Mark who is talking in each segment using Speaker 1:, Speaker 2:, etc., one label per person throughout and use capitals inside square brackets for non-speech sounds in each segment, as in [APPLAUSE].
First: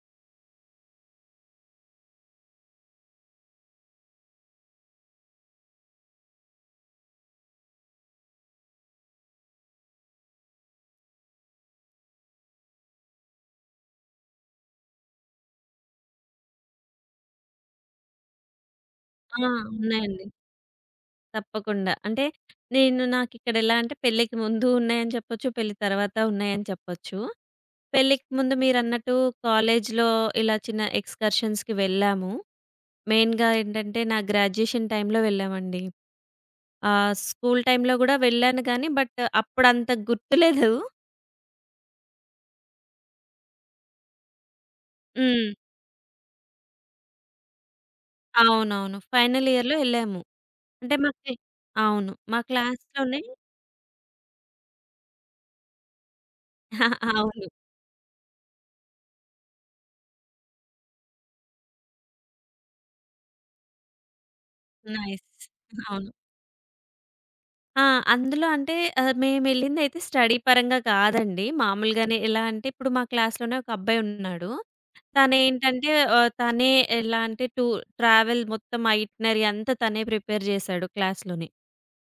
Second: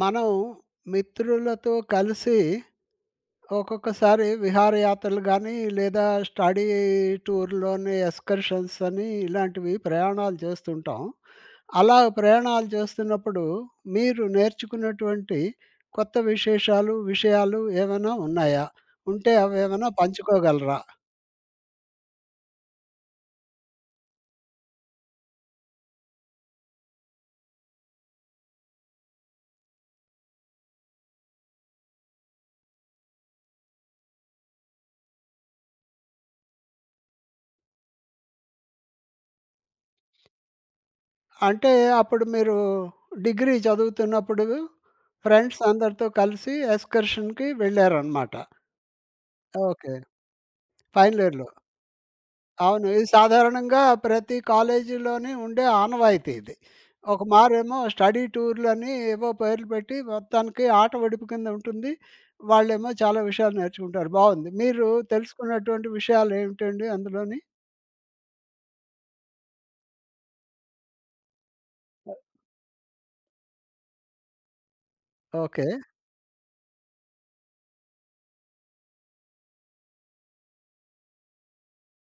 Speaker 1: మనం మిత్రులతో కలిసి ఒక్కొక్కసారి విహారయాత్రలు కానీ లేదా స్టడీ టూర్లోని ఎక్స్కర్షన్స్ అని ఇలాంటివి ప్రయాణాలు చేస్తుంటాం. అలా ప్రయాణాలు చేస్తున్నప్పుడు మీరు నేర్చుకున్నటువంటి కొత్త విశేషాలు, విషయాలు ఏమైనా ఉన్నాయా? ఉంటే
Speaker 2: ఆ!
Speaker 1: అవేమైనా
Speaker 2: ఉన్నాయండి.
Speaker 1: పంచుకోగలరా?
Speaker 2: తప్పకుండా. అంటే నేను నాకిక్కడెలా అంటే పెళ్ళికి ముందు ఉన్నాయని చెప్పొచ్చు. పెళ్లి తర్వాత ఉన్నాయని చెప్పొచ్చు. పెళ్ళికి ముందు మీరన్నట్టు కాలేజీలో ఇలా చిన్న ఎక్స్‌కర్షన్స్‌కి వెళ్ళాము. మెయిన్‌గా ఏంటంటే నా గ్రాడ్యుయేషన్ టైంలో వెళ్ళామండి. స్కూల్ టైంలో గూడా వెళ్ళాను గానీ అప్పుడంత గుర్తులేదు.
Speaker 1: అంటే అప్పుడు మీరు డిగ్రీ చదువుతున్నప్పుడు
Speaker 2: హ్మ్.
Speaker 1: ఫ్రెండ్స్ అందరితో కలిసి ఎక్స్కర్షన్‌కి వెళ్లారనమాట.
Speaker 2: అవునవును. ఫైనల్ ఇయర్‌లో
Speaker 1: ఓకే.
Speaker 2: ఎళ్ళాము. అంటే
Speaker 1: ఫైనల్
Speaker 2: మాకి
Speaker 1: ఇయర్‌లో.
Speaker 2: అవును. మా
Speaker 1: అవును. ఇది
Speaker 2: క్లాస్‌లోనే
Speaker 1: సాధారణంగా ప్రతి కాలేజీలోని ఉండే ఆనవాయితీ ఇది.
Speaker 2: [LAUGHS]
Speaker 1: ఒక
Speaker 2: అవును.
Speaker 1: మారేమో స్టడీ టూర్‌లని ఏవో పేర్లు పెట్టి మొత్తానికి ఆట ఒడిపు కింద ఉంటుంది. వాళ్ళేమో చాలా విషయాలు నేర్చుకుంటారు. బావుంది. మీరు
Speaker 2: నైస్.
Speaker 1: తెలుసుకున్నటువంటి
Speaker 2: అవును.
Speaker 1: విషయాలు ఏమిటండి అందులోని?
Speaker 2: ఆ! అందులో అంటే మేమెళ్ళిందయితే స్టడీ పరంగా కాదండి. మామూలుగానే ఎలా అంటే ఇప్పుడు మా క్లాస్‌లోనే ఒక అబ్బాయున్నాడు.
Speaker 1: ఓకే.
Speaker 2: తనేంటంటే తనే ఎలా అంటే ట్రావెల్ మొత్తం ఐటినరీ అంతా తనే ప్రిపేర్ జేశాడు క్లాస్‌లోనే.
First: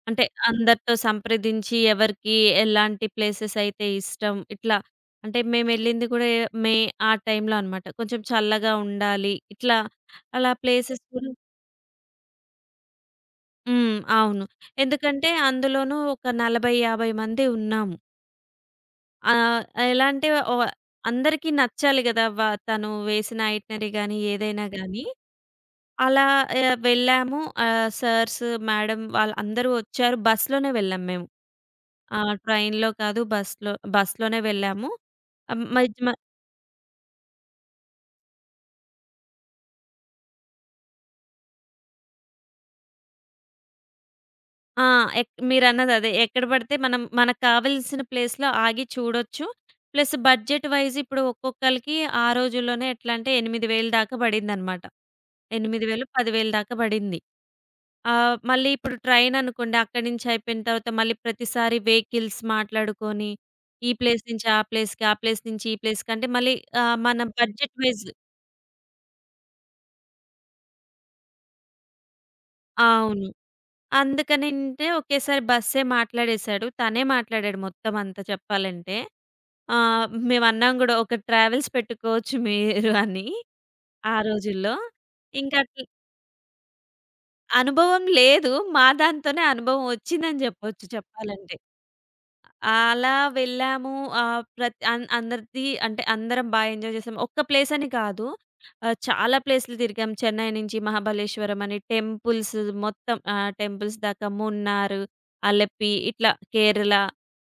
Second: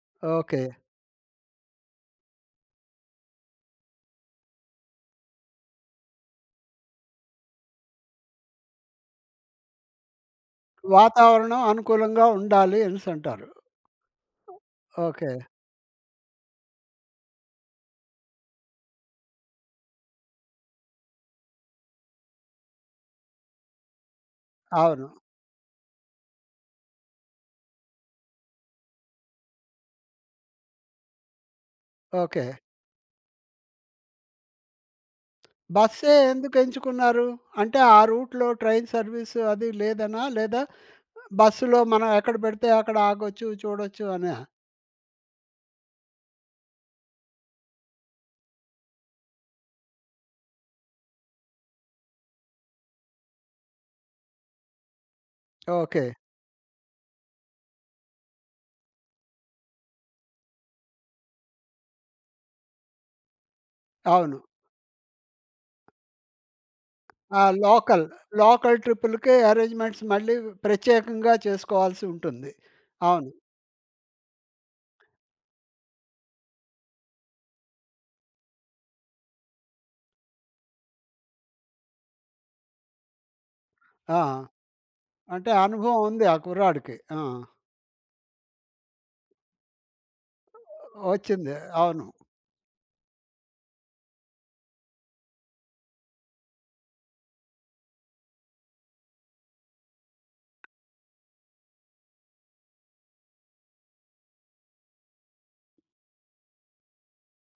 Speaker 2: అంటే
Speaker 1: ఓకే.
Speaker 2: అందరితో సంప్రదించి ఎవరికి ఎలాంటి ప్లేసెస్ అయితే ఇష్టం ఇట్లా. అంటే మేమెళ్ళింది కూడా మే ఆ టైంలో అనమాట. కొంచెం చల్లగా ఉండాలి. ఇట్లా అలా ప్లేసెస్ కూడా
Speaker 1: వాతావరణం అనుకూలంగా ఉండాలి అనేసంటారు.
Speaker 2: హ్మ్. అవును. ఎందుకంటే
Speaker 1: ఓకే.
Speaker 2: అందులోనూ ఒక 40, 50 మంది ఉన్నాము. ఆ! ఎలా అంటే ఓహ్! అందరికీ నచ్చాలి గదా! తను వేసిన ఐటినరీ గాని, ఏదైనా గాని.
Speaker 1: అవును.
Speaker 2: అలా వెళ్ళాము. ఆహ్, సార్స్, మేడం వాళ్ళందరూ వచ్చారు. బస్‌లోనే వెళ్ళాం మేము. ఆ!
Speaker 1: ఓకే.
Speaker 2: ట్రైన్‌లో కాదు బస్‌లో బస్‌లోనే వెళ్ళాము. ఆహ్, మధ్య మ
Speaker 1: బస్సే ఎందుకు ఎంచుకున్నారు? అంటే ఆ రూట్‌లో ట్రైన్ సర్వీస్ అది లేదనా? లేదా బస్సులో మనం ఎక్కడ పెడితే అక్కడ ఆగొచ్చు, చూడొచ్చు అనా?
Speaker 2: ఆ! మీరన్నదదే. ఎక్కడ పడితే మనం మనకు కావాల్సిన ప్లేస్‌లో ఆగి చూడొచ్చు. ప్లస్ బడ్జెట్ వైస్ ఇప్పుడు ఒక్కొక్కళ్ళకి ఆ రోజుల్లోనే ఎట్లా అంటే 8,000 దాకా పడిందనమాట. 8,000,
Speaker 1: ఓకే.
Speaker 2: 10,000 దాకా పడింది. మళ్ళీ ఇప్పుడు ట్రైననుకోండి అక్కడి నుంచి అయిపోయిన తర్వాత మళ్ళీ ప్రతిసారి వెహికల్స్ మాట్లాడుకొని, ఈ ప్లేస్
Speaker 1: అవును.
Speaker 2: నుంచి ఆ ప్లేస్‌కి, ఆ ప్లేస్ నుంచి ఈ ప్లేస్‌కంటే మళ్ళీ మన
Speaker 1: ఆ!
Speaker 2: బడ్జెట్
Speaker 1: లోకల్,
Speaker 2: వైస్
Speaker 1: లోకల్ ట్రిప్పులకి అరేంజ్‌మెంట్స్ మళ్ళీ ప్రత్యేకంగా చేసుకోవాల్సి ఉంటుంది.
Speaker 2: అవును.
Speaker 1: అవును.
Speaker 2: అందుకనంటే ఒకేసారి బస్సే మాట్లాడేశాడు. తనే మాట్లాడాడు మొత్తం అంతా చెప్పాలంటే. మేమన్నాం గూడా ఒక ట్రావెల్స్ పెట్టుకోవచ్చు మీరు [LAUGHS] అని ఆ
Speaker 1: ఆ!
Speaker 2: రోజుల్లో.
Speaker 1: అంటే
Speaker 2: ఇంకట్ల
Speaker 1: అనుభవం ఉంది ఆ కుర్రాడికి. ఆ!
Speaker 2: అనుభవం లేదు. మా దాంతోనే అనుభవం ఒచ్చిందని జెప్పొచ్చు
Speaker 1: వచ్చింది.
Speaker 2: చెప్పాలంటే.
Speaker 1: అవును.
Speaker 2: అలా వెళ్ళాము. ఆహ్, ప్రత్ అన్ అందరిది అంటే అందరం ఎంజాయ్ చేసాం. ఒక్క ప్లేస్ అని కాదు. చాలా ప్లేస్‌లు తిరిగాం. చెన్నై నుంచి మహాబలేశ్వరం అని టెంపుల్స్ మొత్తం టెంపుల్స్ దాకా మున్నార్, అలపి ఇట్లా కేరళ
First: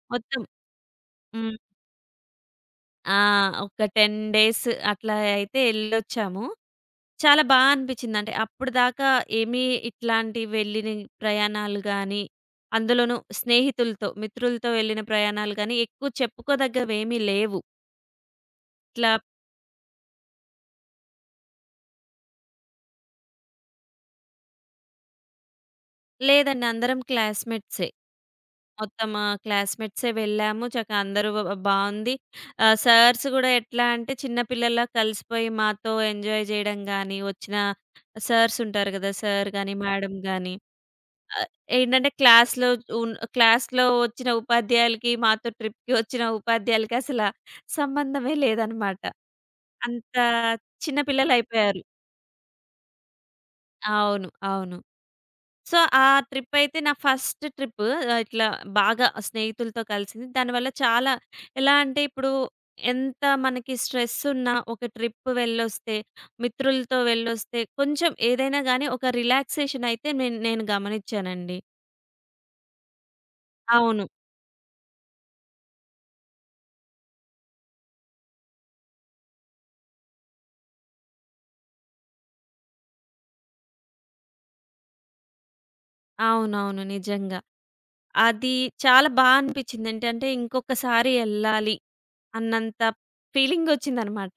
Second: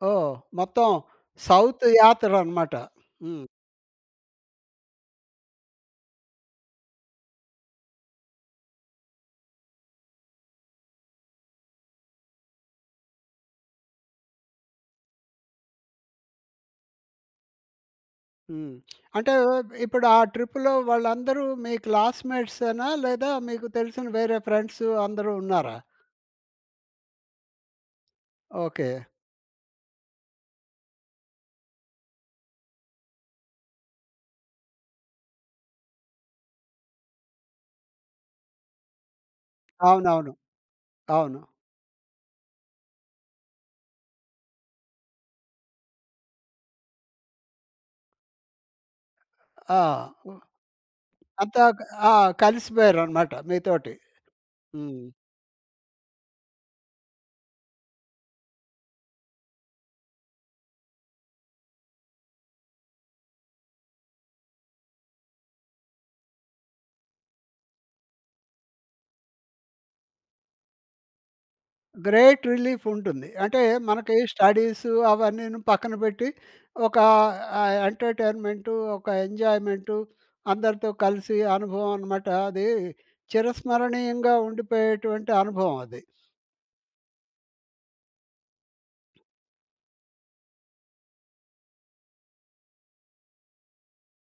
Speaker 1: ఓహ్!
Speaker 2: మొత్తం
Speaker 1: మొత్తం
Speaker 2: హ్మ్.
Speaker 1: సౌత్ యాత్రనమాట.
Speaker 2: ఆ!
Speaker 1: హ్మ్.
Speaker 2: ఒక 10 డేస్ అట్లా అయితే ఎళ్ళొచ్చాము. చాలా బా అనిపించిందంటే, అప్పటిదాకా ఏమీ ఇట్లాంటి వెళ్ళిన ప్రయాణాలు గానీ, అందులోనూ స్నేహితులతో, మిత్రులతో వెళ్ళిన ప్రయాణాలు గానీ, ఎక్కువ చెప్పుకోదగ్గవేమీ లేవు.
Speaker 1: హ్మ్.
Speaker 2: ఇట్లా
Speaker 1: అంటే ఇప్పుడు ఆ ట్రిప్‌లో వాళ్ళందరూ మీ క్లాస్‌మేట్సేనా? లేదా మీకు తెలిసిన వేరే ఫ్రెండ్స్ అందరూ ఉన్నారా?
Speaker 2: లేదండి. అందరం క్లాస్‌మేట్సే.
Speaker 1: ఓకే.
Speaker 2: మొత్తం క్లాస్‌మేట్సే వెళ్ళాము. చక్కగా అందరూ బావుంది. సార్స్ గూడా ఎట్లా అంటే, చిన్న పిల్లల్లా కలిసిపోయి మాతో ఎంజాయ్ జేయడం గానీ, వచ్చిన సార్సుంటారు గదా! సార్ గానీ, మేడమ్
Speaker 1: అవునవును.
Speaker 2: గానీ
Speaker 1: అవును.
Speaker 2: ఆహ్, ఏంటంటే క్లాస్‌లో క్లాస్‌లో వచ్చిన ఉపాధ్యాయులకి, మాతో ట్రిప్‌కి వచ్చిన ఉపాధ్యాయులకి సంబంధమే లేదనమాట.
Speaker 1: ఆ!
Speaker 2: అంత చిన్న
Speaker 1: అంతా
Speaker 2: పిల్లలయిపోయారు.
Speaker 1: ఆ! కలిసిపోయారనమాట మీతోటి.
Speaker 2: అవును. అవును.
Speaker 1: హ్మ్.
Speaker 2: సో, ఆ ట్రిప్పయితే నా ఫస్ట్ ట్రిప్పు. ఇట్లా బాగా స్నేహితులతో కలిసింది. దానివల్ల చాలా ఎలా అంటే, ఇప్పుడు ఎంత మనకి స్ట్రెస్సున్నా ఒక ట్రిప్ వెళ్ళొస్తే, మిత్రులతో వెళ్ళొస్తే కొంచెం ఏదైనా గానీ ఒక రిలాక్సేషనయితే నేను నేను గమనిచ్చానండి.
Speaker 1: గ్రేట్ రిలీఫ్ ఉంటుంది. అంటే
Speaker 2: అవును.
Speaker 1: మనకి స్టడీసు అవన్నీను పక్కన పెట్టి, ఒక ఎంటర్‌టైన్‌మెంటు, ఒక ఎంజాయ్‌మెంటు అందరితో కలిసి అనుభవం అనమాట. అది చిరస్మరణీయంగా ఉండిపోయేటువంటి అనుభవం అది.
Speaker 2: అవునవును. నిజంగా. అది చాలా బా అనిపిచ్చింది. ఏంటంటే ఇంకొకసారి ఎళ్ళాలి అన్నంత ఫీలింగొచ్చిందనమాట.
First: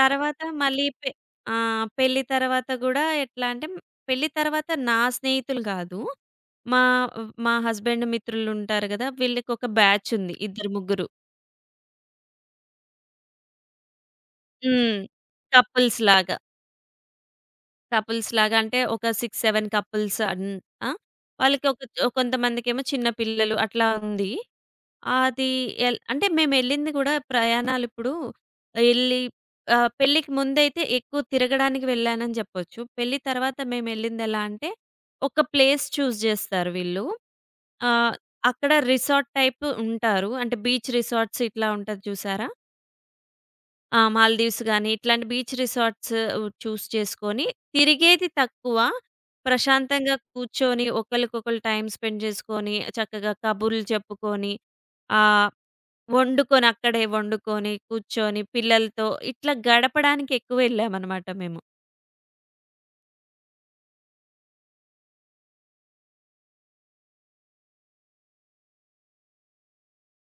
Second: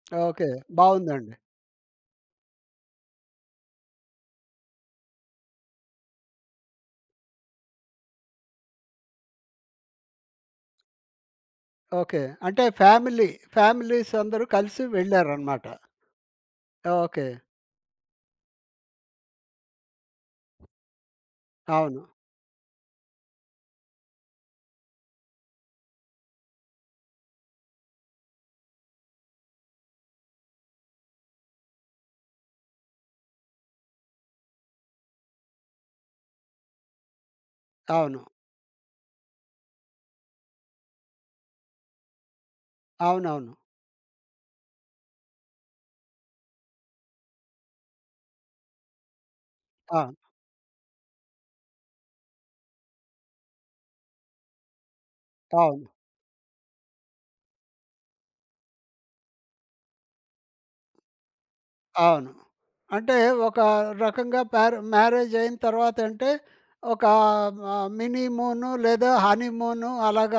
Speaker 2: తర్వాత
Speaker 1: ఓకే.
Speaker 2: మళ్ళీ
Speaker 1: బావుందండి.
Speaker 2: ఆ! పెళ్లి తర్వాత గూడా ఎట్లా అంటే పెళ్లి తర్వాత నా స్నేహితులు గాదు. మా మా హస్బెండ్ మిత్రులుంటారు గదా! వీళ్ళకొక బ్యాచుంది. ఇద్దరు ముగ్గురు.
Speaker 1: ఓకే. అంటే ఫ్యామిలీస్ అందరూ కలిసి
Speaker 2: హ్మ్.
Speaker 1: వెళ్లారనమాట.
Speaker 2: కపుల్స్‌లాగా.
Speaker 1: ఓకే.
Speaker 2: కపుల్స్‌లాగా అంటే ఒక 6, 7 కపుల్స్ ఆ! వాళ్ళకి ఒక
Speaker 1: అవును.
Speaker 2: కొంతమందికేమో చిన్న పిల్లలు అట్లా ఉంది. అది అంటే మేమెళ్ళింది గూడా ప్రయాణాలిప్పుడు ఎళ్లి పెళ్ళికి ముందైతే ఎక్కువ తిరగడానికి వెళ్ళానని జెప్పొచ్చు. పెళ్లి తర్వాత మేమెళ్ళిందెలా అంటే ఒక ప్లేస్ చూజ్ జేస్తారు వీళ్ళు. ఆహ్,
Speaker 1: అవును.
Speaker 2: అక్కడ రిసార్ట్ టైప్ ఉంటారు. అంటే బీచ్ రిసార్ట్స్ ఇట్లా ఉంటది చూసారా?
Speaker 1: అవునవును.
Speaker 2: ఆ! మాల్దీవ్స్ గాని, ఇట్లాంటి బీచ్ రిసార్ట్స్ చేసుకొని, తిరిగేది తక్కువ.
Speaker 1: ఆ!
Speaker 2: ప్రశాంతంగా కూర్చొని, ఒకళ్ళకొకళ్ళు టైమ్ స్పెండ్ చేసుకొని, చక్కగా కబుర్లు చెప్పుకొని, ఆహ్,
Speaker 1: అవును.
Speaker 2: వండుకొని అక్కడే వండుకొని, కూర్చొని పిల్లలతో ఇట్లా గడపడానికి ఎక్కువ వెళ్ళామనమాట మేము.
Speaker 1: అవును. అంటే ఒక రకంగా ప్యార్ మ్యారేజ్ అయిన తర్వాతంటే ఒక మినీ మూను లేదా హనీమూను అలాగా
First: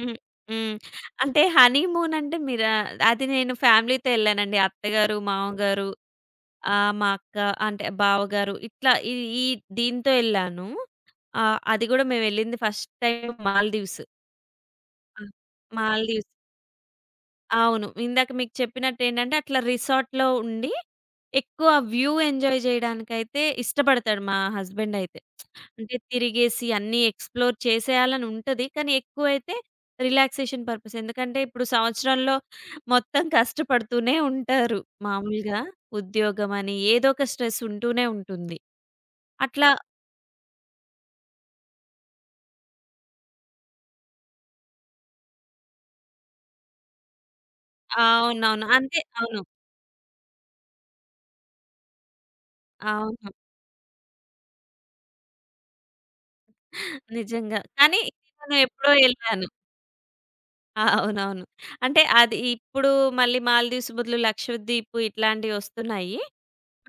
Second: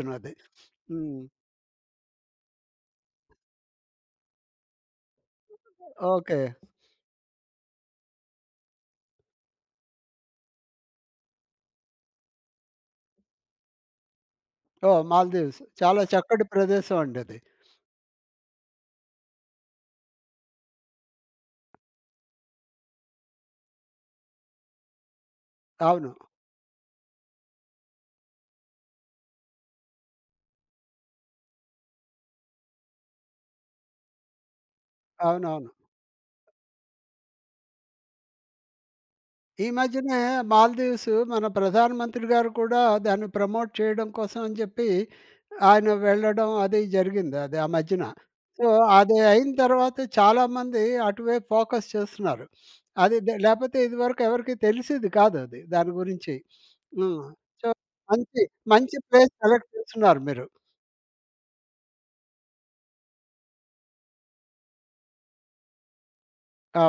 Speaker 2: హ్మ్. హ్మ్.
Speaker 1: హ్మ్.
Speaker 2: అంటే హనీమూన్ అంటే మీరా అది నేను ఫ్యామిలీతో ఎళ్ళానండి. అత్తగారు, మామగారు
Speaker 1: ఓకే.
Speaker 2: ఆ! మా అక్క అంటే బావగారు ఇట్లా ఈ ఈ దీంతో ఎళ్ళాను. అది గూడా మేమెళ్ళింది ఫస్ట్ టైమ్ మాల్‌దీవ్స్.
Speaker 1: ఓహ్!
Speaker 2: ఆ!
Speaker 1: మాల్దీవ్స్ చాలా
Speaker 2: మాల్‌దీవ్స్.
Speaker 1: చక్కటి ప్రదేశం అండి అది.
Speaker 2: అవును. ఇందాక మీకు చెప్పినట్టేంటంటే, అట్లా రిసార్ట్‌లో ఉండి, ఎక్కువ వ్యూ ఎంజాయ్ జేయడానికైతే ఇష్టపడతాడు మా హస్బెండయితే. అంటే
Speaker 1: అవును.
Speaker 2: తిరిగేసి అన్నీ ఎక్స్‌ప్లోర్ చేసేయాలని ఉంటది. కానీ ఎక్కువైతే రిలాక్సేషన్ పర్పస్. ఎందుకంటే, ఇప్పుడు సంవత్సరంలో మొత్తం కష్టపడుతూనే ఉంటారు మామూలుగా.
Speaker 1: అవునవును.
Speaker 2: ఉద్యోగమని ఏదో ఒక స్ట్రెస్ ఉంటూనే ఉంటుంది.
Speaker 1: ఈ
Speaker 2: అట్లా
Speaker 1: మధ్యనే మాల్దీవ్స్ మన ప్రధానమంత్రి గారు కూడా దాన్ని ప్రమోట్ చేయడం కోసం అని చెప్పి ఆయన వెళ్ళడం అది జరిగింది. అది ఆ మధ్యన. సో,
Speaker 2: అవునవును. అంతే.
Speaker 1: అది
Speaker 2: అవును.
Speaker 1: అయిన తర్వాత చాలామంది అటువైపు ఫోకస్ చేస్తున్నారు. అది
Speaker 2: అవును.
Speaker 1: దె లేపోతే ఇదివరకు ఎవరికీ తెలిసేది కాదది దాని గురించి. హ్మ్.
Speaker 2: నిజంగా.
Speaker 1: సో,
Speaker 2: కానీ
Speaker 1: మంచి,
Speaker 2: నేను ఎప్పుడో
Speaker 1: మంచి ప్లేస్
Speaker 2: యెళ్ళాను.
Speaker 1: సెలెక్ట్ చేసుకున్నారు మీరు.
Speaker 2: ఆ! అవునవును. అంటే అది ఇప్పుడు మళ్ళీ 'మాల్దీవ్స్' బదులు 'లక్షద్వీప్' ఇట్లాంటివొస్తున్నాయి.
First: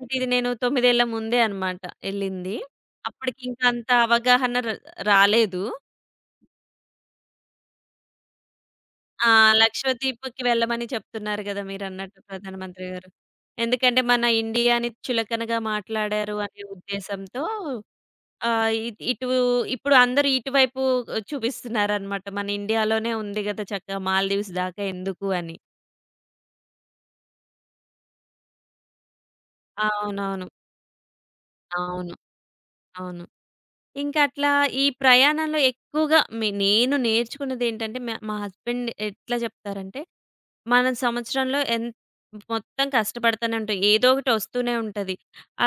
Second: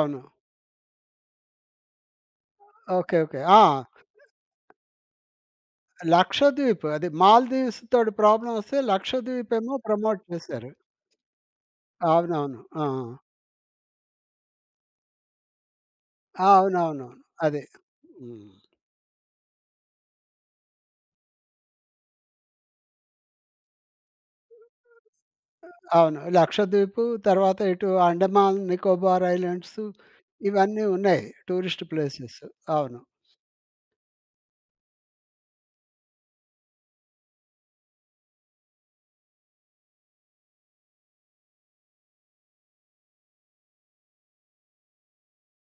Speaker 2: ఇది నేను 9 ఏళ్ల ముందే అన్నమాట ఎళ్ళింది.
Speaker 1: ఓకే. ఓకే.
Speaker 2: అప్పటికింక
Speaker 1: ఆ!
Speaker 2: అంత అవగాహన రాలేదు.
Speaker 1: 'లక్షద్వీప్' అది మాల్‌దీవ్స్ తోటి ప్రాబ్లమ్ వస్తే
Speaker 2: ఆ!
Speaker 1: 'లక్షద్వీప్' ఏమో ప్రమోట్
Speaker 2: 'లక్షద్వీప్‌కి'
Speaker 1: చేశారు.
Speaker 2: వెళ్ళమని చెప్తున్నారు గదా! మీరన్నట్టు
Speaker 1: అవునవును.
Speaker 2: ప్రధానమంత్రి
Speaker 1: ఆ!
Speaker 2: గారు. ఎందుకంటే మన ఇండియాని చులకనగా మాట్లాడారు
Speaker 1: ఆ!
Speaker 2: అనే
Speaker 1: అవునవునవును.
Speaker 2: ఉద్దేశంతో
Speaker 1: అదే. హ్మ్.
Speaker 2: ఆహ్, ఇ ఇటు ఇప్పుడు అందరూ ఇటువైపు చూపిస్తున్నారన్నమాట. మన ఇండియాలోనే ఉంది గదా! చక్కగా 'మాల్దీవ్స్' దాకా ఎందుకు అని.
Speaker 1: అవును. లక్షద్వీపు తర్వాత ఇటు అండమాన్, నికోబార్ ఐలాండ్స్
Speaker 2: అవునవును.
Speaker 1: ఇవన్నీ ఉన్నాయి. టూరిస్ట్
Speaker 2: అవును.
Speaker 1: ప్లేసెస్. అవును.
Speaker 2: అవును. ఇంకా అట్లా ఈ ప్రయాణంలో ఎక్కువగా నేను నేర్చుకున్నదేంటంటే మ మా మా హస్బెండ్ ఎట్లా చెప్తారంటే, మనం సంవత్సరంలో మొత్తం కష్టపడతానే ఉంటాం. ఏదో ఒకటి వస్తూనే ఉంటది.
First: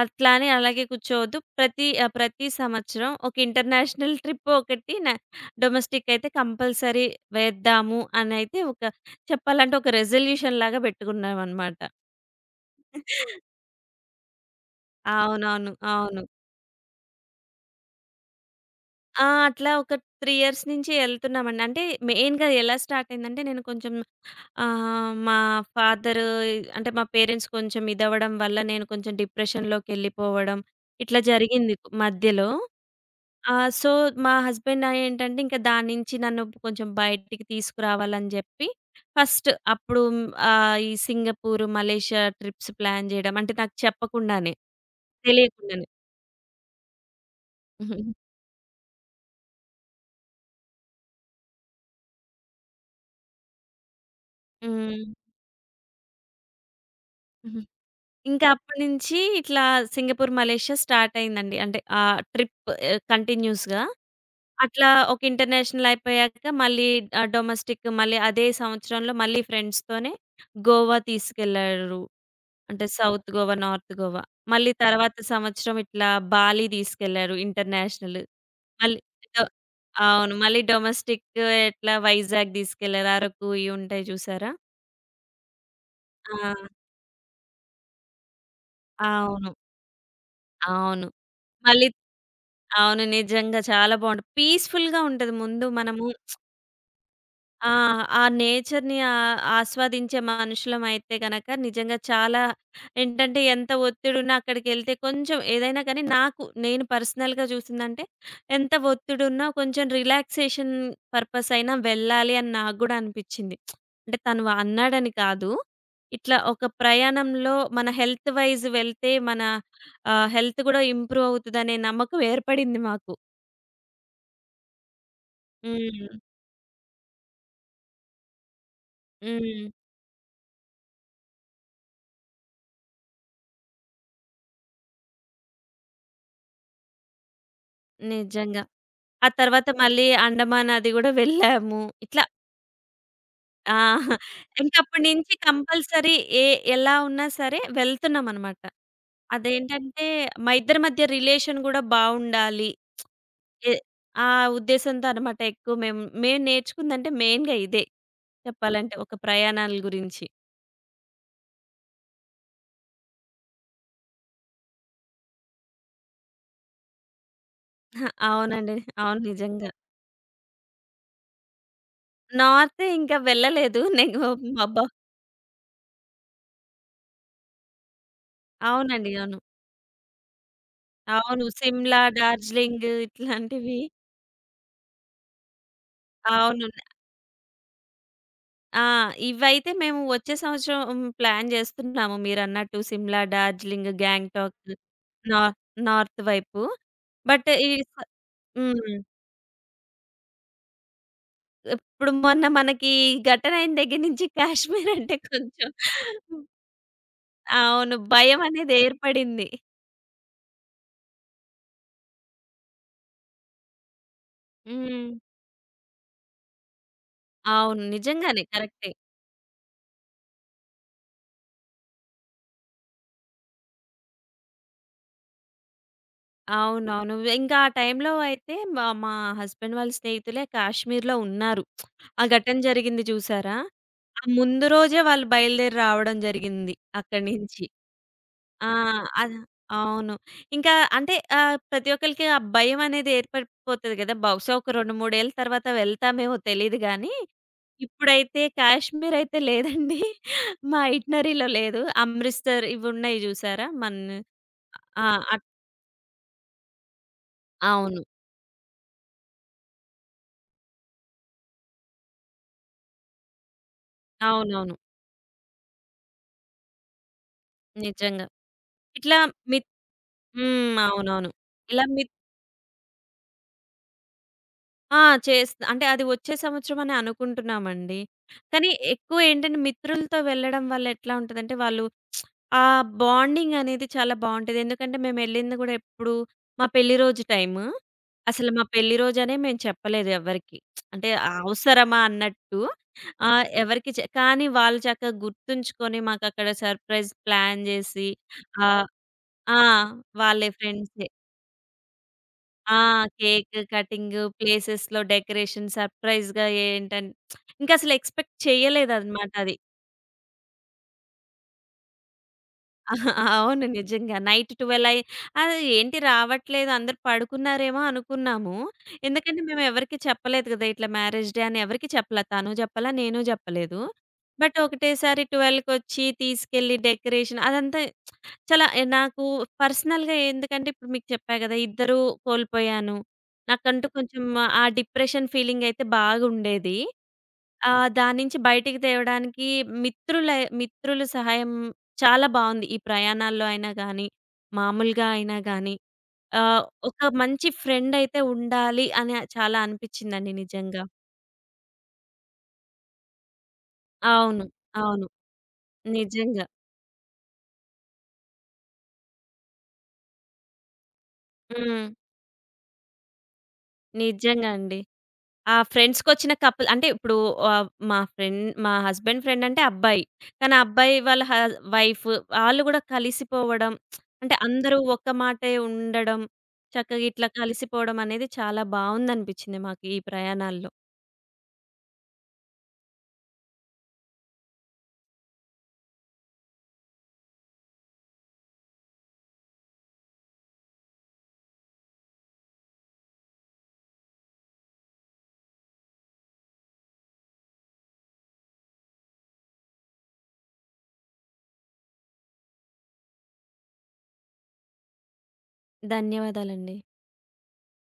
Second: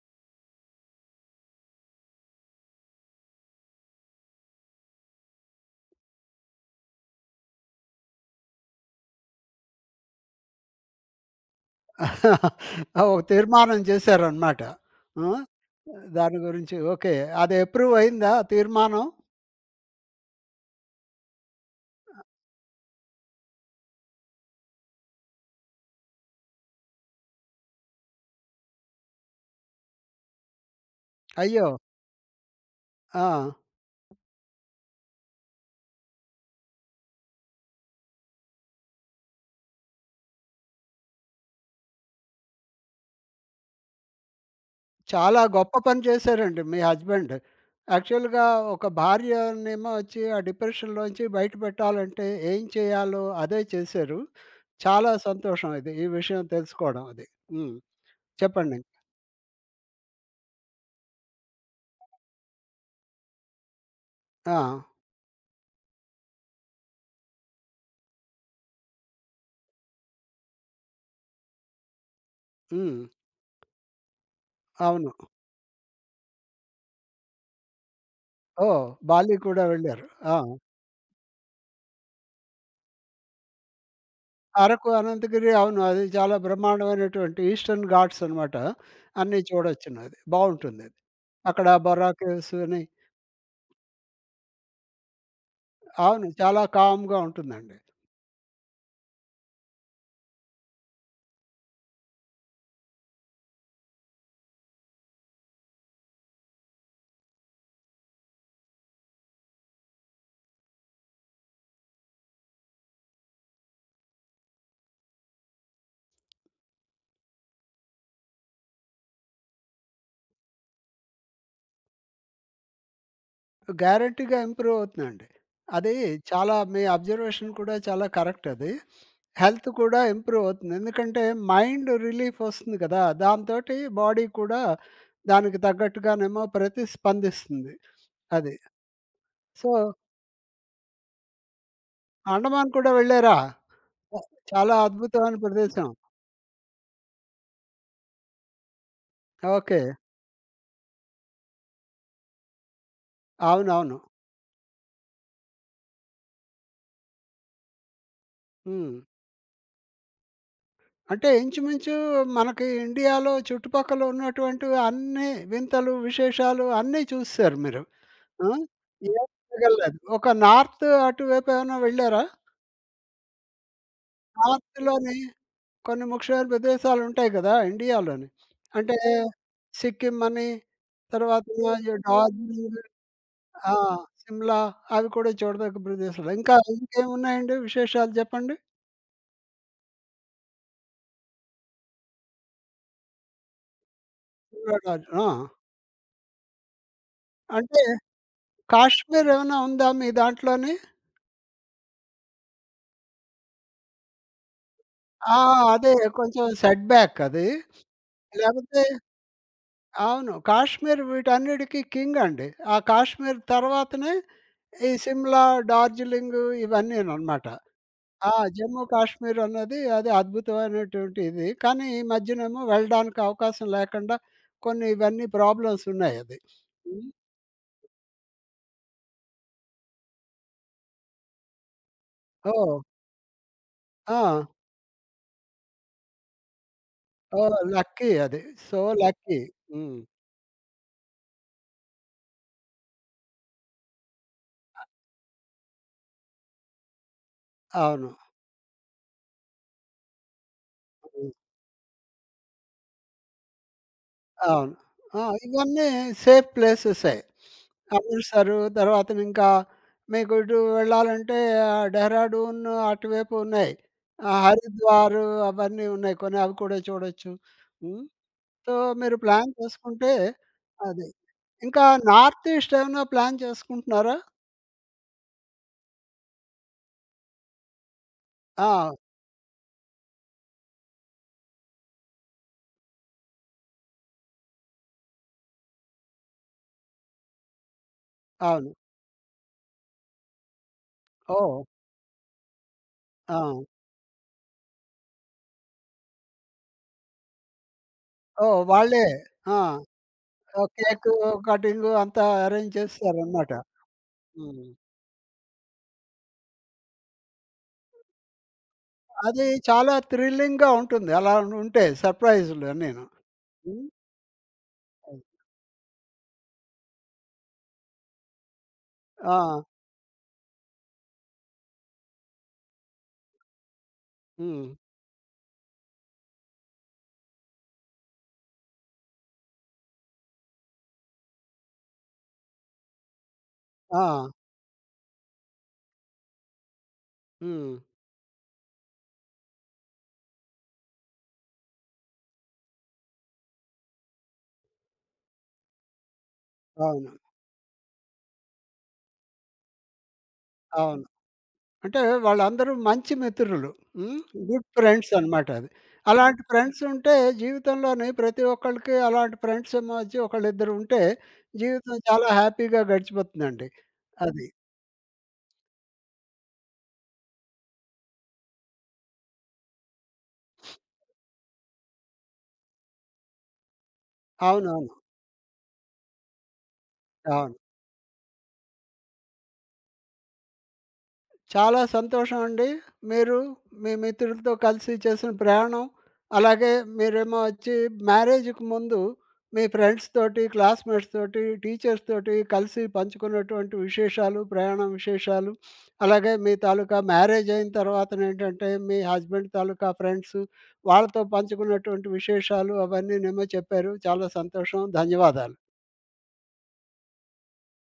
Speaker 2: అట్లా అని అలాగే కూర్చోవద్దు. ప్రతి సంవత్సరం ఒక ఇంటర్నేషనల్ [LAUGHS] ట్రిప్ ఒకటి డొమెస్టిక్ అయితే కంపల్సరీ వేద్దాము అనైతే ఒక చెప్పాలంటే ఒక రిజల్యూషన్ లాగా పెట్టుకున్నామనమాట.
Speaker 1: [LAUGHS] ఆ, ఒక
Speaker 2: [LAUGHS]
Speaker 1: తీర్మానం చేశారనమాట. ఆ!
Speaker 2: అవునవును. అవును.
Speaker 1: దాని గురించి ఓకే. అది అప్రూవ్ అయిందా ఆ తీర్మానం?
Speaker 2: ఆ! అట్లా ఒక 3 ఇయర్స్ నుంచి ఎళ్తున్నామండి. అంటే మెయిన్‌గా ఎలా స్టార్ట్ అయిందంటే నేను కొంచెం మా ఫాదరు అంటే మా పేరెంట్స్ కొంచెం ఇదవ్వడం వల్ల నేను కొంచెం డిప్రెషన్‌లోకెళ్ళిపోవడం ఇట్లా
Speaker 1: అయ్యో!
Speaker 2: జరిగింది మధ్యలో.
Speaker 1: ఆ!
Speaker 2: ఆహ్, సో, మా హస్బెండ్ ఏంటంటే ఇంకా దాని నుంచి నన్ను కొంచెం బయటికి తీసుకురావాలని జెప్పి ఫస్ట్ అప్పుడు ఈ సింగపూర్, మలేషియా ట్రిప్స్ ప్లాన్ జేయడం అంటే నాకు చెప్పకుండానే,
Speaker 1: చాలా గొప్ప
Speaker 2: తెలియకుండానే.
Speaker 1: పని చేశారండి మీ హస్బెండ్.
Speaker 2: [LAUGHS]
Speaker 1: యాక్చువల్‌గా ఒక భార్యనేమో వచ్చి ఆ డిప్రెషన్‌లోంచి బయట పెట్టాలంటే ఏం చేయాలో అదే చేశారు.
Speaker 2: హ్మ్.
Speaker 1: చాలా సంతోషం ఇది. ఈ విషయం తెలుసుకోవడం అది. హ్మ్.
Speaker 2: ఇంకా
Speaker 1: చెప్పండి.
Speaker 2: అప్పటినుంచి ఇట్లా సింగపూర్, మలేషియా స్టార్ట్ అయిందండి. అంటే ఆ ట్రిప్ కంటిన్యూస్‌గా.
Speaker 1: ఆ!
Speaker 2: అట్లా ఒక ఇంటర్నేషనల్ అయిపోయాక మళ్ళీ డొమెస్టిక్ మళ్ళీ అదే సంవత్సరంలో మళ్ళీ ఫ్రెండ్స్‌తోనే గోవా తీసుకెళ్లారు. అంటే
Speaker 1: హ్మ్.
Speaker 2: South Goa, north Goa. మళ్ళీ
Speaker 1: అవును.
Speaker 2: తర్వాత సంవత్సరం ఇట్లా బాలి తీసుకెళ్లారు ఇంటర్నేషనల్.
Speaker 1: ఓహ్!
Speaker 2: మళ్ళీ
Speaker 1: బాలి
Speaker 2: డొ
Speaker 1: కూడా వెళ్లారు.
Speaker 2: అవును.
Speaker 1: ఆ!
Speaker 2: మళ్ళీ డొమెస్టిక్ ఎట్లా వైజాగ్ తీసుకెళ్లారు. అరకు ఇయి ఉంటాయి చూసారా?
Speaker 1: అరకు, అనంతగిరి అవును. అది చాలా
Speaker 2: ఆ!
Speaker 1: బ్రహ్మాండమైనటువంటి ఈస్టర్న్ ఘాట్స్ అనమాట. అన్నీ
Speaker 2: అవును.
Speaker 1: చూడొచ్చును అది. బావుంటుందది.
Speaker 2: అవును.
Speaker 1: అక్కడ
Speaker 2: మళ్ళీ
Speaker 1: బొర్రా కేవ్స్ అని
Speaker 2: అవును. నిజంగా చాలా బావుంటది. పీస్‌ఫుల్‌గా ఉంటది. ముందు మనము
Speaker 1: అవును. చాలా కామ్‌గా
Speaker 2: ఆ!
Speaker 1: ఉంటుందండి.
Speaker 2: ఆ నేచర్‌ని ఆస్వాదించే మనుషులమయితే గనక నిజంగా చాలా ఏంటంటే ఎంత ఒత్తిడున్నా అక్కడికెళ్తే కొంచెం ఏదైనా కానీ నాకు నేను పర్సనల్‌గా చూసిందంటే ఎంత ఒత్తిడున్నా కొంచెం రిలాక్సేషన్ పర్పస్ అయినా వెళ్ళాలి అని నాకు గూడా అనిపిచ్చింది. అంటే తను అన్నాడని కాదు. ఇట్లా ఒక ప్రయాణంలో మన హెల్త్ వైస్ వెళ్తే మన హెల్త్ గూడా ఇంప్రూవ్ అవుతదనే నమ్మకం ఏర్పడింది మాకు.
Speaker 1: గ్యారంటీగా ఇంప్రూవ్ అవుతుందండి. అది
Speaker 2: హ్మ్.
Speaker 1: చాలా మీ అబ్జర్వేషన్ కూడా చాలా కరెక్ట్ అది.
Speaker 2: హ్మ్.
Speaker 1: హెల్త్ కూడా ఇంప్రూవ్ అవుతుంది. ఎందుకంటే మైండ్ రిలీఫ్ వస్తుంది కదా! దాంతోటి బాడీ కూడా దానికి తగ్గట్టుగానేమో ప్రతిస్పందిస్తుంది. అది.
Speaker 2: నిజంగా. ఆ తర్వాత
Speaker 1: సో,
Speaker 2: మళ్ళీ అండమాన్ అది గూడా వెళ్ళాము. ఇట్లా
Speaker 1: అండమాన్ కూడా వెళ్ళారా?
Speaker 2: ఆ!
Speaker 1: ఆ! చాలా
Speaker 2: ఇంకప్పటి నుంచి
Speaker 1: అద్భుతమైన ప్రదేశం.
Speaker 2: కంపల్సరీ ఏ ఎలా ఉన్నా సరే వెళ్తున్నామనమాట.
Speaker 1: ఓకే.
Speaker 2: అదేంటంటే, మా ఇద్దరి మధ్య రిలేషన్ గూడా బావుండాలి. ఎ
Speaker 1: అవునవును.
Speaker 2: ఆ ఉద్దేశంతో అనమాట ఎక్కువ మేము మేము నేర్చుకుందంటే మెయిన్‌గా ఇదే చెప్పాలంటే
Speaker 1: హ్మ్.
Speaker 2: ఒక ప్రయాణాల గురించి.
Speaker 1: అంటే ఇంచుమించు మనకి ఇండియాలో చుట్టుపక్కల ఉన్నటువంటి అన్ని వింతలు, విశేషాలు అన్నీ చూసేసారు మీరు. ఆ!
Speaker 2: అవునండి. అవును.
Speaker 1: ఏం
Speaker 2: నిజంగా.
Speaker 1: మిగల్లేదు. ఒక నార్త్ అటువైపు ఏమైనా వెళ్ళారా?
Speaker 2: నార్త్ ఇంకా వెళ్ళలేదు. నేను మా అబ్బా!
Speaker 1: నార్త్‌లోని కొన్ని ముఖ్యమైన ప్రదేశాలుంటాయి కదా! ఇండియాలోని. అంటే
Speaker 2: అవునండి. అవును.
Speaker 1: సిక్కిం అని,
Speaker 2: అవును.
Speaker 1: తర్వాత
Speaker 2: సిమ్లా,
Speaker 1: డార్జిలింగ్,
Speaker 2: డార్జిలింగ్
Speaker 1: ఆ!
Speaker 2: ఇట్లాంటివి.
Speaker 1: 'సిమ్లా' అవి కూడా చూడదగ్గ ప్రదేశాలు. ఇంకా
Speaker 2: అవును.
Speaker 1: ఇంకేమున్నాయండి విశేషాలు చెప్పండి?
Speaker 2: ఆ! ఇవైతే మేము వచ్చే సంవత్సరం హ్మ్, ప్లాన్ చేస్తున్నాము మీరన్నట్టు సిమ్లా, డార్జిలింగ్, గ్యాంగ్టాక్
Speaker 1: చూడరాదు. ఆ!
Speaker 2: నా నార్త్ వైపు. బట్ ఈ
Speaker 1: అంటే
Speaker 2: స హ్మ్.
Speaker 1: కాశ్మీర్ ఏమైనా ఉందా మీ దాంట్లోని?
Speaker 2: ఇప్పుడు మొన్న మనకి ఘటన అయిన దగ్గర నుంచి కాశ్మీర్ అంటే
Speaker 1: ఆ!
Speaker 2: కొంచెం
Speaker 1: అదే కొంచెం సెట్ బ్యాక్ అది.
Speaker 2: అవును. భయం అనేది
Speaker 1: లేకపోతే
Speaker 2: ఏర్పడింది.
Speaker 1: అవును. కాశ్మీర్ వీటన్నిటికి కింగ్ అండి. ఆ కాశ్మీర్ తర్వాతనే ఈ
Speaker 2: హ్మ్.
Speaker 1: సిమ్లా, డార్జిలింగ్ ఇవన్నీననమాట.
Speaker 2: అవును.
Speaker 1: ఆ!
Speaker 2: నిజంగానే
Speaker 1: జమ్మూ
Speaker 2: కరెక్టే.
Speaker 1: కాశ్మీర్ అన్నది అది అద్భుతమైనటువంటి ఇది. కానీ ఈ మధ్యనేమో వెళ్ళడానికి అవకాశం లేకుండా కొన్ని ఇవన్నీ ప్రాబ్లమ్స్ ఉన్నాయి అది. హ్మ్.
Speaker 2: అవునవును. ఇంకా ఆ టైంలో అయితే మా మా హస్బెండ్ వాళ్ళ స్నేహితులే కాశ్మీర్‌లో ఉన్నారు. ఆ ఘటన
Speaker 1: ఓహ్!
Speaker 2: జరిగింది చూసారా?
Speaker 1: ఆ!
Speaker 2: ఆ ముందు రోజే వాళ్ళు బయలుదేరి రావడం జరిగింది అక్కడి
Speaker 1: ఓహ్!
Speaker 2: నుంచి.
Speaker 1: లక్కీ అది.
Speaker 2: ఆ!
Speaker 1: సో,
Speaker 2: అద
Speaker 1: లక్కీ. హ్మ్.
Speaker 2: అవును. ఇంకా అంటే ప్రతి ఒక్కళ్ళకి ఆ భయం అనేది ఏర్పడిపోతది గదా! బహుశా ఒక 2, 3 ఏళ్ల తర్వాత వెళ్తామేమో తెలీదు గానీ,
Speaker 1: అవును.
Speaker 2: ఇప్పుడైతే కాశ్మీర్ అయితే లేదండి. [LAUGHS] మా
Speaker 1: హ్మ్.
Speaker 2: ఇటినరీలో లేదు. అమృత్‌సర్ ఇవి ఉన్నాయి జూసారా?
Speaker 1: అవును.
Speaker 2: ఆ!
Speaker 1: ఆ!
Speaker 2: అట్
Speaker 1: ఇవన్నీ సేఫ్ ప్లేసెసే.
Speaker 2: అవును.
Speaker 1: అమృత్‌సర్ తర్వాతనింకా మీకు ఇటు వెళ్ళాలంటే డెహ్రాడూన్ అటువైపు ఉన్నాయి.
Speaker 2: అవునవును.
Speaker 1: హరిద్వార్ అవన్నీ ఉన్నాయి. కొన్ని అవి కూడా చూడొచ్చు. హ్మ్.
Speaker 2: నిజంగా.
Speaker 1: సో, మీరు
Speaker 2: ఇట్లా
Speaker 1: ప్లాన్
Speaker 2: మిత్
Speaker 1: చేసుకుంటే
Speaker 2: హ్మ్.
Speaker 1: అది.
Speaker 2: అవునవును.
Speaker 1: ఇంకా
Speaker 2: ఇలా మి
Speaker 1: నార్త్ ఈస్ట్ ఏమైనా ప్లాన్ చేసుకుంటున్నారా?
Speaker 2: ఆ! చేస్ అంటే అది వచ్చే సంవత్సరం అని అనుకుంటున్నామండి. కానీ
Speaker 1: ఆ!
Speaker 2: ఎక్కువ ఏంటంటే మిత్రులతో వెళ్ళడం వల్ల ఎట్లా ఉంటదంటే వాళ్ళు ఆ బాండింగ్ అనేది చాలా బావుంటది. ఎందుకంటే మేమెళ్ళింది గూడా ఎప్పుడు మా పెళ్లి రోజు టైము. అసలు మా
Speaker 1: అవును.
Speaker 2: పెళ్లి రోజనే మేము చెప్పలేదు ఎవ్వరికీ. అంటే
Speaker 1: ఓహ్!
Speaker 2: అవసరమా అన్నట్టు.
Speaker 1: ఆ!
Speaker 2: ఆహ్, ఎవరికీ చె కానీ వాళ్ళు చక్కగా గుర్తుంచుకొని మాకక్కడ సర్ప్రైజ్ ప్లాన్ జేసి
Speaker 1: ఓహ్!
Speaker 2: ఆహ్,
Speaker 1: వాళ్ళే. ఆ!
Speaker 2: ఆ! వాళ్ళే
Speaker 1: ఆ!
Speaker 2: ఫ్రెండ్సే.
Speaker 1: కేకు కటింగు అంతా అరేంజ్
Speaker 2: ఆ!
Speaker 1: చేస్తారనమాట.
Speaker 2: కేక్ కటింగు,
Speaker 1: హ్మ్.
Speaker 2: ప్లేసెస్‌లో డెకరేషన్ సర్ప్రైజ్‌గా ఇంకా అసలు ఎక్స్‌పెక్ట్ చేయలేదన్నమాట
Speaker 1: అది
Speaker 2: అది.
Speaker 1: చాలా థ్రిల్లింగ్‌గా ఉంటుంది. అలా ఉంటే సర్‌ప్రైజులు అన్నీను.
Speaker 2: ఆహా, అవును.
Speaker 1: హ్మ్.
Speaker 2: నిజంగా. నైట్ 12 అయి
Speaker 1: అది.
Speaker 2: అది ఏంటి రావట్లేదు అందరూ పడుకున్నారేమో అనుకున్నాము.
Speaker 1: ఆ!
Speaker 2: ఎందుకంటే మేము ఎవరికీ చెప్పలేదు కదా! ఇట్లా మ్యారేజ్ డే అని ఎవరికీ చెప్పలా. తను చెప్పలా, నేను చెప్పలేదు.
Speaker 1: హ్మ్.
Speaker 2: ఒకటేసారి 12 కొచ్చి తీసుకెళ్ళి డెకరేషన్ అదంతా చాలా నాకు పర్సనల్‌గా ఎందుకంటే ఇప్పుడు మీకు చెప్పా గదా! ఇద్దరూ కోల్పోయాను. నాకంటూ
Speaker 1: ఆ!
Speaker 2: కొంచెం ఆ డిప్రెషన్ ఫీలింగ్ అయితే బాగుండేది.
Speaker 1: హ్మ్.
Speaker 2: దాని నుంచి బయటికి తేవడానికి మిత్రుల మిత్రుల సహాయం చాలా బావుంది. ఈ ప్రయాణాల్లో అయినా గానీ, మామూలుగా అయినా గానీ ఆహ్, ఒక
Speaker 1: అవును.
Speaker 2: మంచి ఫ్రెండ్ అయితే ఉండాలి అని చాలా అనిపిచ్చిందండి నిజంగా.
Speaker 1: అవును. అంటే వాళ్ళందరూ మంచి మిత్రులు. హ్మ్.
Speaker 2: అవును.
Speaker 1: గుడ్
Speaker 2: అవును.
Speaker 1: ఫ్రెండ్స్ అనమాట అది. అలాంటి
Speaker 2: నిజంగా.
Speaker 1: ఫ్రెండ్స్ ఉంటే జీవితంలోని ప్రతి ఒక్కళ్ళకి అలాంటి ఫ్రెండ్స్ ఏమో వచ్చి ఒకళ్ళిద్దరు ఉంటే
Speaker 2: హ్మ్.
Speaker 1: జీవితం చాలా హ్యాపీగా గడిచిపోతుందండి. అది.
Speaker 2: నిజంగా అండి. ఆ! ఫ్రెండ్స్‌కొచ్చిన కపుల్ అంటే ఇప్పుడు ఆహ్, మా ఫ్రెండ్ మా హస్బెండ్ ఫ్రెండ్ అంటే అబ్బాయి. కానీ ఆ అబ్బాయి వాళ్ళ వైఫ్ ఆళ్ళు గూడా కలిసిపోవడం అంటే అందరూ
Speaker 1: అవునవును.
Speaker 2: ఒక్క మాటే ఉండడం, చక్కగా ఇట్లా
Speaker 1: అవును.
Speaker 2: కలిసిపోవడం అనేది చాలా బావుందనిపించింది మాకు ఈ ప్రయాణాల్లో.
Speaker 1: చాలా సంతోషం అండి. మీరు మీ మిత్రులతో కలిసి చేసిన ప్రయాణం, అలాగే మీరేమో వచ్చి మ్యారేజ్‌కి ముందు మీ ఫ్రెండ్స్ తోటి, క్లాస్‌మేట్స్ తోటి, టీచర్స్ తోటి కలిసి పంచుకున్నటువంటి విశేషాలు, ప్రయాణం విశేషాలు, అలాగే మీ తాలూకా మ్యారేజ్ అయిన తర్వాతనేంటంటే మీ హస్బెండ్ తాలూకా ఫ్రెండ్స్ వాళ్ళతో పంచుకున్నటువంటి విశేషాలు అవన్నీనేమో చెప్పారు. చాలా సంతోషం. ధన్యవాదాలు.
Speaker 2: ధన్యవాదాలండి.